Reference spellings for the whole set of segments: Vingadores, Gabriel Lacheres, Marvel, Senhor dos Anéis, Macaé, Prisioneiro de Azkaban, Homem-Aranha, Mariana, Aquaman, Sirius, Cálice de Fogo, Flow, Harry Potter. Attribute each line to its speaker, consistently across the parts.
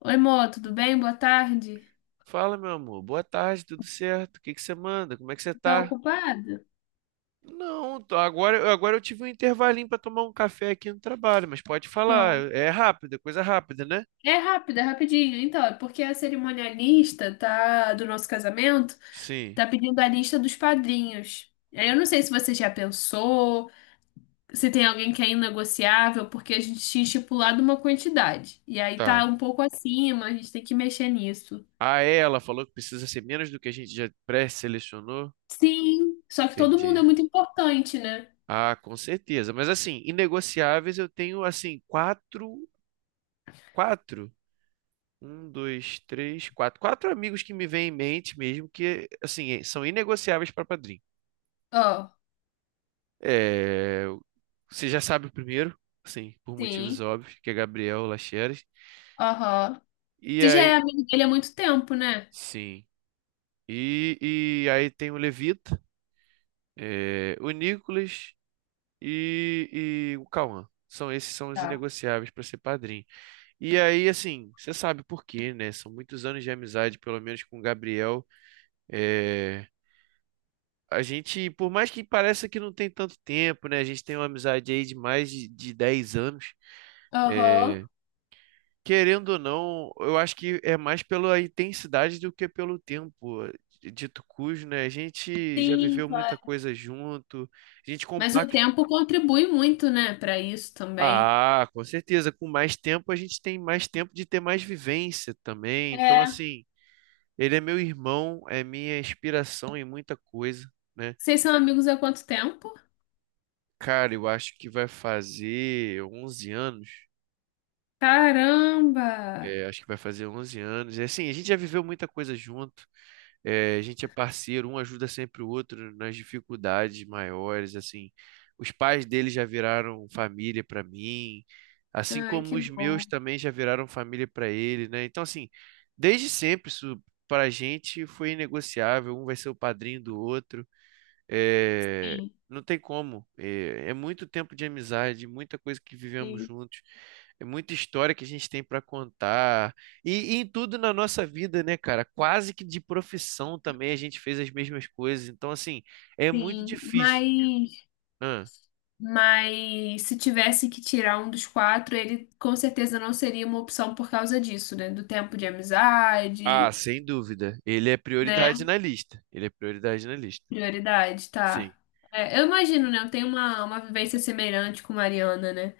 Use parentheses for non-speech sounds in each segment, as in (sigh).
Speaker 1: Oi, Mô, tudo bem? Boa tarde.
Speaker 2: Fala, meu amor. Boa tarde, tudo certo? O que você manda? Como é que você
Speaker 1: Tá
Speaker 2: tá?
Speaker 1: ocupado?
Speaker 2: Não, agora eu tive um intervalinho para tomar um café aqui no trabalho, mas pode
Speaker 1: Show.
Speaker 2: falar. É rápido, é coisa rápida, né?
Speaker 1: É rápido, é rapidinho. Então, é porque a cerimonialista tá, do nosso casamento
Speaker 2: Sim,
Speaker 1: tá pedindo a lista dos padrinhos. Aí eu não sei se você já pensou, se tem alguém que é inegociável, porque a gente tinha estipulado uma quantidade. E aí tá
Speaker 2: tá.
Speaker 1: um pouco acima, a gente tem que mexer nisso.
Speaker 2: Ah, é, ela falou que precisa ser menos do que a gente já pré-selecionou.
Speaker 1: Sim, só que todo mundo é
Speaker 2: Entendi.
Speaker 1: muito importante, né?
Speaker 2: Ah, com certeza. Mas assim, inegociáveis eu tenho assim, quatro, quatro. Um, dois, três, quatro. Quatro amigos que me vêm em mente mesmo, que assim, são inegociáveis para padrinho.
Speaker 1: Ó,
Speaker 2: É, você já sabe o primeiro, assim, por motivos
Speaker 1: sim.
Speaker 2: óbvios, que é Gabriel Lacheres.
Speaker 1: Aham.
Speaker 2: E
Speaker 1: Você já é
Speaker 2: aí,
Speaker 1: amigo dele há muito tempo, né?
Speaker 2: sim. E, e aí tem o Levita, é, o Nicolas e o Cauã. São esses são os
Speaker 1: Tá.
Speaker 2: inegociáveis para ser padrinho. E aí, assim, você sabe por quê, né? São muitos anos de amizade, pelo menos com o Gabriel. É, a gente, por mais que pareça que não tem tanto tempo, né? A gente tem uma amizade aí de mais de 10 anos.
Speaker 1: Aham.
Speaker 2: É, querendo ou não, eu acho que é mais pela intensidade do que pelo tempo. Dito cujo, né? A gente já
Speaker 1: Sim,
Speaker 2: viveu muita
Speaker 1: claro.
Speaker 2: coisa junto, a gente
Speaker 1: Mas o
Speaker 2: compacta.
Speaker 1: tempo contribui muito, né, pra isso também.
Speaker 2: Ah, com certeza. Com mais tempo, a gente tem mais tempo de ter mais vivência também. Então,
Speaker 1: É.
Speaker 2: assim, ele é meu irmão, é minha inspiração em muita coisa, né?
Speaker 1: Vocês são amigos há quanto tempo?
Speaker 2: Cara, eu acho que vai fazer 11 anos.
Speaker 1: Caramba!
Speaker 2: É, acho que vai fazer onze anos. E assim, a gente já viveu muita coisa junto. É, a gente é parceiro, um ajuda sempre o outro nas dificuldades maiores, assim. Os pais dele já viraram família para mim, assim
Speaker 1: Ai,
Speaker 2: como
Speaker 1: que
Speaker 2: os
Speaker 1: bom.
Speaker 2: meus também já viraram família para ele, né? Então, assim, desde sempre isso para a gente foi inegociável, um vai ser o padrinho do outro. É,
Speaker 1: Sim,
Speaker 2: não tem como. É, é muito tempo de amizade, muita coisa que vivemos
Speaker 1: sim,
Speaker 2: juntos, é muita história que a gente tem para contar. E, e em tudo na nossa vida, né, cara? Quase que de profissão também a gente fez as mesmas coisas. Então, assim, é muito
Speaker 1: sim.
Speaker 2: difícil.
Speaker 1: Mas,
Speaker 2: Ah,
Speaker 1: mas se tivesse que tirar um dos quatro, ele com certeza não seria uma opção por causa disso, né? Do tempo de
Speaker 2: ah,
Speaker 1: amizade,
Speaker 2: sem dúvida. Ele é prioridade
Speaker 1: né?
Speaker 2: na lista. Ele é prioridade na lista.
Speaker 1: Prioridade,
Speaker 2: Sim.
Speaker 1: tá. É, eu imagino, né? Eu tenho uma vivência semelhante com Mariana, né?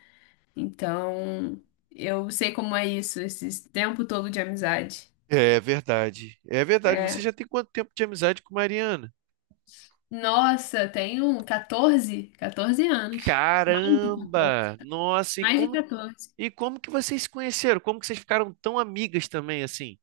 Speaker 1: Então, eu sei como é isso, esse tempo todo de amizade.
Speaker 2: É verdade. É verdade. Você
Speaker 1: É.
Speaker 2: já tem quanto tempo de amizade com Mariana?
Speaker 1: Nossa, tenho catorze anos. Mais de catorze
Speaker 2: Caramba! Nossa,
Speaker 1: Mais de catorze
Speaker 2: e como que vocês se conheceram? Como que vocês ficaram tão amigas também assim?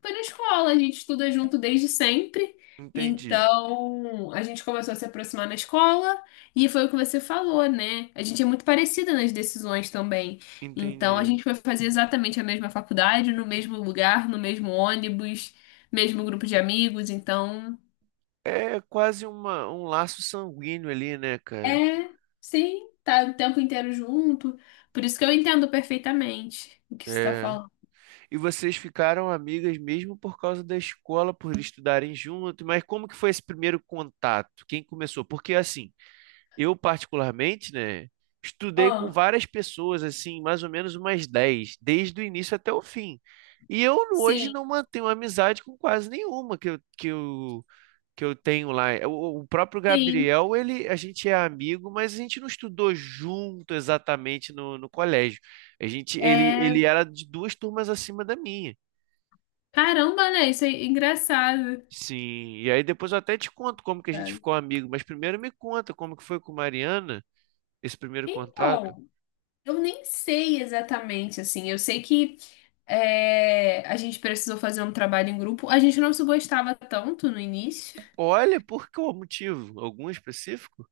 Speaker 1: Foi na escola, a gente estuda junto desde sempre.
Speaker 2: Entendi,
Speaker 1: Então, a gente começou a se aproximar na escola e foi o que você falou, né? A gente é muito parecida nas decisões também. Então, a
Speaker 2: entendi.
Speaker 1: gente foi fazer exatamente a mesma faculdade, no mesmo lugar, no mesmo ônibus, mesmo grupo de amigos. Então,
Speaker 2: É quase uma, um laço sanguíneo ali, né, cara?
Speaker 1: é, sim, tá o tempo inteiro junto. Por isso que eu entendo perfeitamente o que você tá
Speaker 2: É.
Speaker 1: falando.
Speaker 2: E vocês ficaram amigas mesmo por causa da escola, por eles estudarem junto, mas como que foi esse primeiro contato? Quem começou? Porque assim, eu particularmente, né, estudei com
Speaker 1: Ah,
Speaker 2: várias pessoas, assim, mais ou menos umas 10, desde o início até o fim. E eu hoje
Speaker 1: sim,
Speaker 2: não mantenho amizade com quase nenhuma que eu tenho lá. É O, o próprio
Speaker 1: sim.
Speaker 2: Gabriel, ele, a gente é amigo, mas a gente não estudou junto exatamente no, no colégio. A gente, ele,
Speaker 1: É,
Speaker 2: ele era de duas turmas acima da minha.
Speaker 1: caramba, né? Isso é engraçado.
Speaker 2: Sim, e aí depois eu até te conto como que a gente
Speaker 1: Cara.
Speaker 2: ficou amigo, mas primeiro me conta como que foi com Mariana, esse primeiro contato.
Speaker 1: Então, eu nem sei exatamente, assim. Eu sei que é, a gente precisou fazer um trabalho em grupo. A gente não se gostava tanto no início.
Speaker 2: Olha, por qual motivo? Algum específico?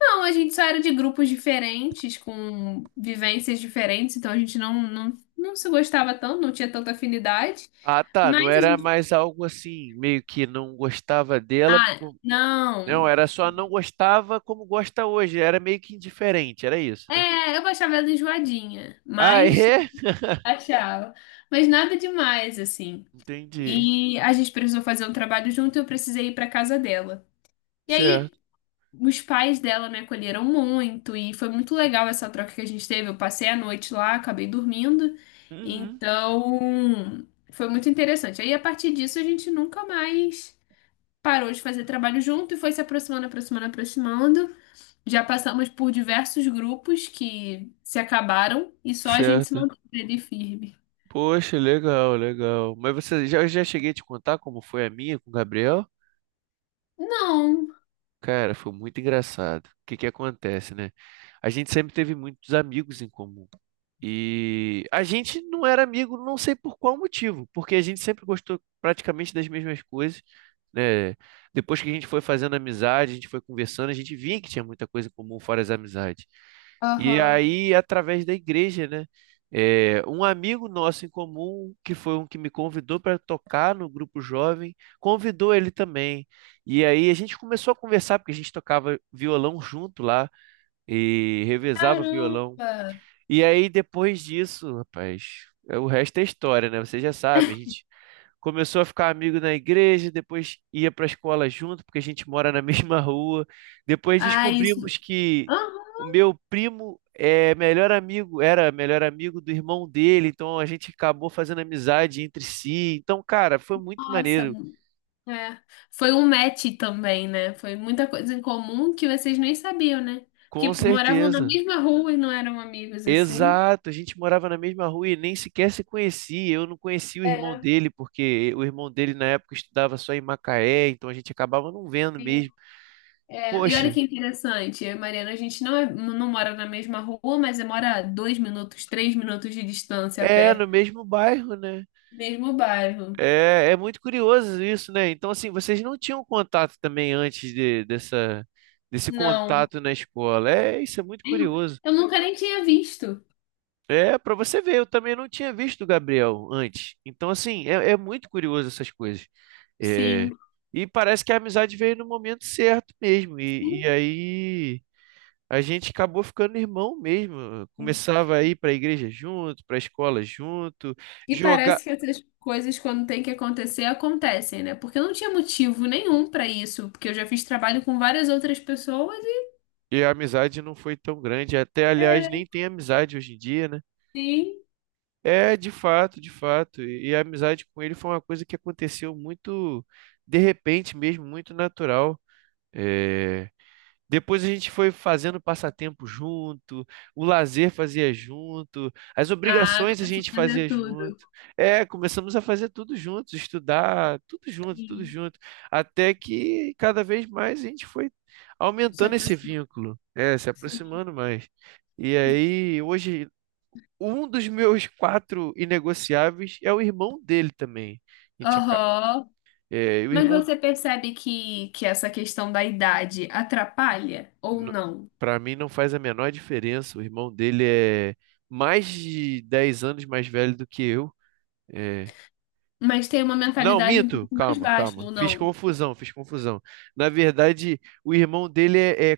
Speaker 1: Não, a gente só era de grupos diferentes, com vivências diferentes, então a gente não se gostava tanto, não tinha tanta afinidade.
Speaker 2: Ah, tá,
Speaker 1: Mas
Speaker 2: não
Speaker 1: a
Speaker 2: era
Speaker 1: gente.
Speaker 2: mais algo assim, meio que não gostava dela,
Speaker 1: Ah,
Speaker 2: não,
Speaker 1: não.
Speaker 2: era só não gostava como gosta hoje, era meio que indiferente, era isso, né?
Speaker 1: É, eu achava ela enjoadinha,
Speaker 2: Ah,
Speaker 1: mas
Speaker 2: é? (laughs)
Speaker 1: achava. Mas nada demais, assim.
Speaker 2: Entendi.
Speaker 1: E a gente precisou fazer um trabalho junto e eu precisei ir pra casa dela. E aí,
Speaker 2: Certo.
Speaker 1: os pais dela me acolheram muito e foi muito legal essa troca que a gente teve. Eu passei a noite lá, acabei dormindo.
Speaker 2: Uhum.
Speaker 1: Então, foi muito interessante. Aí, a partir disso, a gente nunca mais parou de fazer trabalho junto e foi se aproximando, aproximando, aproximando. Já passamos por diversos grupos que se acabaram e só a gente se
Speaker 2: Certo.
Speaker 1: manteve ali firme.
Speaker 2: Poxa, legal, legal. Mas você já, eu já cheguei a te contar como foi a minha com o Gabriel?
Speaker 1: Não.
Speaker 2: Cara, foi muito engraçado. O que que acontece, né? A gente sempre teve muitos amigos em comum. E a gente não era amigo, não sei por qual motivo, porque a gente sempre gostou praticamente das mesmas coisas, né? Depois que a gente foi fazendo amizade, a gente foi conversando, a gente via que tinha muita coisa em comum fora as amizades. E
Speaker 1: Aham.
Speaker 2: aí, através da igreja, né? É, um amigo nosso em comum, que foi um que me convidou para tocar no grupo jovem, convidou ele também. E aí a gente começou a conversar, porque a gente tocava violão junto lá e revezava violão.
Speaker 1: Caramba.
Speaker 2: E aí, depois disso, rapaz, é, o resto é história, né? Você já sabe, a gente começou a ficar amigo na igreja, depois ia para a escola junto, porque a gente mora na (laughs) mesma rua. Depois
Speaker 1: Ah, isso.
Speaker 2: descobrimos que
Speaker 1: Aham.
Speaker 2: o meu primo é melhor amigo, era melhor amigo do irmão dele, então a gente acabou fazendo amizade entre si. Então, cara, foi muito
Speaker 1: Nossa.
Speaker 2: maneiro,
Speaker 1: É. Foi um match também, né? Foi muita coisa em comum que vocês nem sabiam, né?
Speaker 2: com
Speaker 1: Porque moravam na
Speaker 2: certeza.
Speaker 1: mesma rua e não eram amigos assim.
Speaker 2: Exato, a gente morava na mesma rua e nem sequer se conhecia. Eu não conhecia o irmão
Speaker 1: É,
Speaker 2: dele, porque o irmão dele na época estudava só em Macaé, então a gente acabava não vendo
Speaker 1: sim.
Speaker 2: mesmo.
Speaker 1: É, e olha
Speaker 2: Poxa,
Speaker 1: que interessante, eu e Mariana, a gente não, é- não mora na mesma rua, mas mora a 2 minutos, 3 minutos de distância a
Speaker 2: é
Speaker 1: pé.
Speaker 2: no mesmo bairro, né?
Speaker 1: Mesmo bairro.
Speaker 2: É, é muito curioso isso, né? Então, assim, vocês não tinham contato também dessa, desse
Speaker 1: Não.
Speaker 2: contato na escola. É, isso é muito curioso.
Speaker 1: Eu nunca nem tinha visto.
Speaker 2: É, para você ver, eu também não tinha visto o Gabriel antes. Então, assim, é, é muito curioso essas coisas. É,
Speaker 1: Sim.
Speaker 2: e parece que a amizade veio no momento certo mesmo. E,
Speaker 1: Sim.
Speaker 2: e aí a gente acabou ficando irmão mesmo.
Speaker 1: Sim.
Speaker 2: Começava a ir para a igreja junto, para a escola junto,
Speaker 1: E
Speaker 2: jogar.
Speaker 1: parece que essas coisas, quando tem que acontecer, acontecem, né? Porque eu não tinha motivo nenhum pra isso. Porque eu já fiz trabalho com várias outras pessoas e.
Speaker 2: E a amizade não foi tão grande. Até, aliás, nem
Speaker 1: É.
Speaker 2: tem amizade hoje em dia, né?
Speaker 1: Sim.
Speaker 2: É, de fato, de fato. E a amizade com ele foi uma coisa que aconteceu muito de repente mesmo, muito natural. É, depois a gente foi fazendo passatempo junto, o lazer fazia junto, as
Speaker 1: Ah,
Speaker 2: obrigações a
Speaker 1: começou
Speaker 2: gente
Speaker 1: a fazer
Speaker 2: fazia junto.
Speaker 1: tudo.
Speaker 2: É, começamos a fazer tudo juntos, estudar, tudo
Speaker 1: Sim.
Speaker 2: junto, até que cada vez mais a gente foi
Speaker 1: Se
Speaker 2: aumentando esse
Speaker 1: aproximou.
Speaker 2: vínculo, é, se
Speaker 1: Sim.
Speaker 2: aproximando mais. E aí, hoje, um dos meus quatro inegociáveis é o irmão dele também. A gente acaba-
Speaker 1: Aham.
Speaker 2: é,
Speaker 1: Mas você percebe que essa questão da idade atrapalha ou
Speaker 2: n-
Speaker 1: não?
Speaker 2: pra mim não faz a menor diferença. O irmão dele é mais de 10 anos mais velho do que eu. É,
Speaker 1: Mas tem uma
Speaker 2: não,
Speaker 1: mentalidade um
Speaker 2: minto.
Speaker 1: pouco mais
Speaker 2: Calma,
Speaker 1: baixa
Speaker 2: calma.
Speaker 1: ou
Speaker 2: Fiz
Speaker 1: não?
Speaker 2: confusão, fiz confusão. Na verdade, o irmão dele é é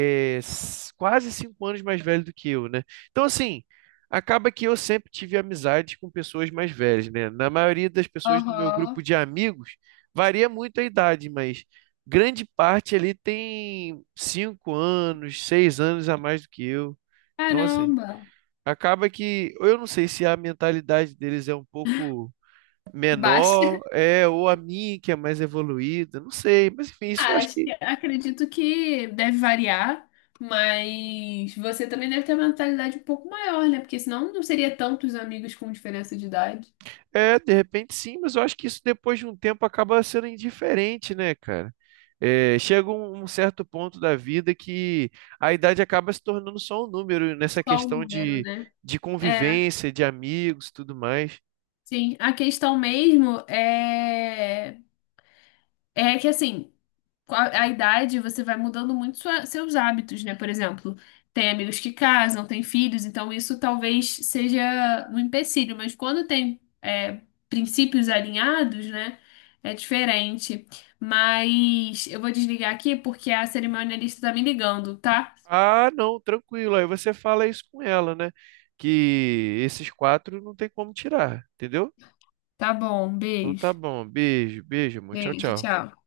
Speaker 2: é, s- quase cinco anos mais velho do que eu, né? Então, assim, acaba que eu sempre tive amizade com pessoas mais velhas, né? Na maioria das pessoas do meu grupo
Speaker 1: Aham.
Speaker 2: de amigos, varia muito a idade, mas grande parte ali tem cinco anos, seis anos a mais do que eu. Então, assim,
Speaker 1: Caramba!
Speaker 2: acaba que eu não sei se a mentalidade deles é um pouco
Speaker 1: Basta.
Speaker 2: menor,
Speaker 1: (laughs)
Speaker 2: é, ou a minha que é mais evoluída, não sei, mas enfim, isso eu acho
Speaker 1: Acho
Speaker 2: que
Speaker 1: que- acredito que deve variar, mas você também deve ter uma mentalidade um pouco maior, né? Porque senão não seria tantos amigos com diferença de idade.
Speaker 2: É, de repente sim, mas eu acho que isso depois de um tempo acaba sendo indiferente, né, cara? É, chega um certo ponto da vida que a idade acaba se tornando só um número nessa
Speaker 1: Só o
Speaker 2: questão
Speaker 1: número, né?
Speaker 2: de
Speaker 1: É,
Speaker 2: convivência, de amigos e tudo mais.
Speaker 1: sim. A questão mesmo é, é que assim. Com a idade, você vai mudando muito seus hábitos, né? Por exemplo, tem amigos que casam, tem filhos, então isso talvez seja um empecilho, mas quando tem é, princípios alinhados, né? É diferente. Mas eu vou desligar aqui porque a cerimonialista tá me ligando, tá?
Speaker 2: Ah, não, tranquilo. Aí você fala isso com ela, né? Que esses quatro não tem como tirar, entendeu?
Speaker 1: Tá bom,
Speaker 2: Então tá
Speaker 1: beijo.
Speaker 2: bom. Beijo, beijo, amor. Tchau,
Speaker 1: Beijo,
Speaker 2: tchau.
Speaker 1: tchau.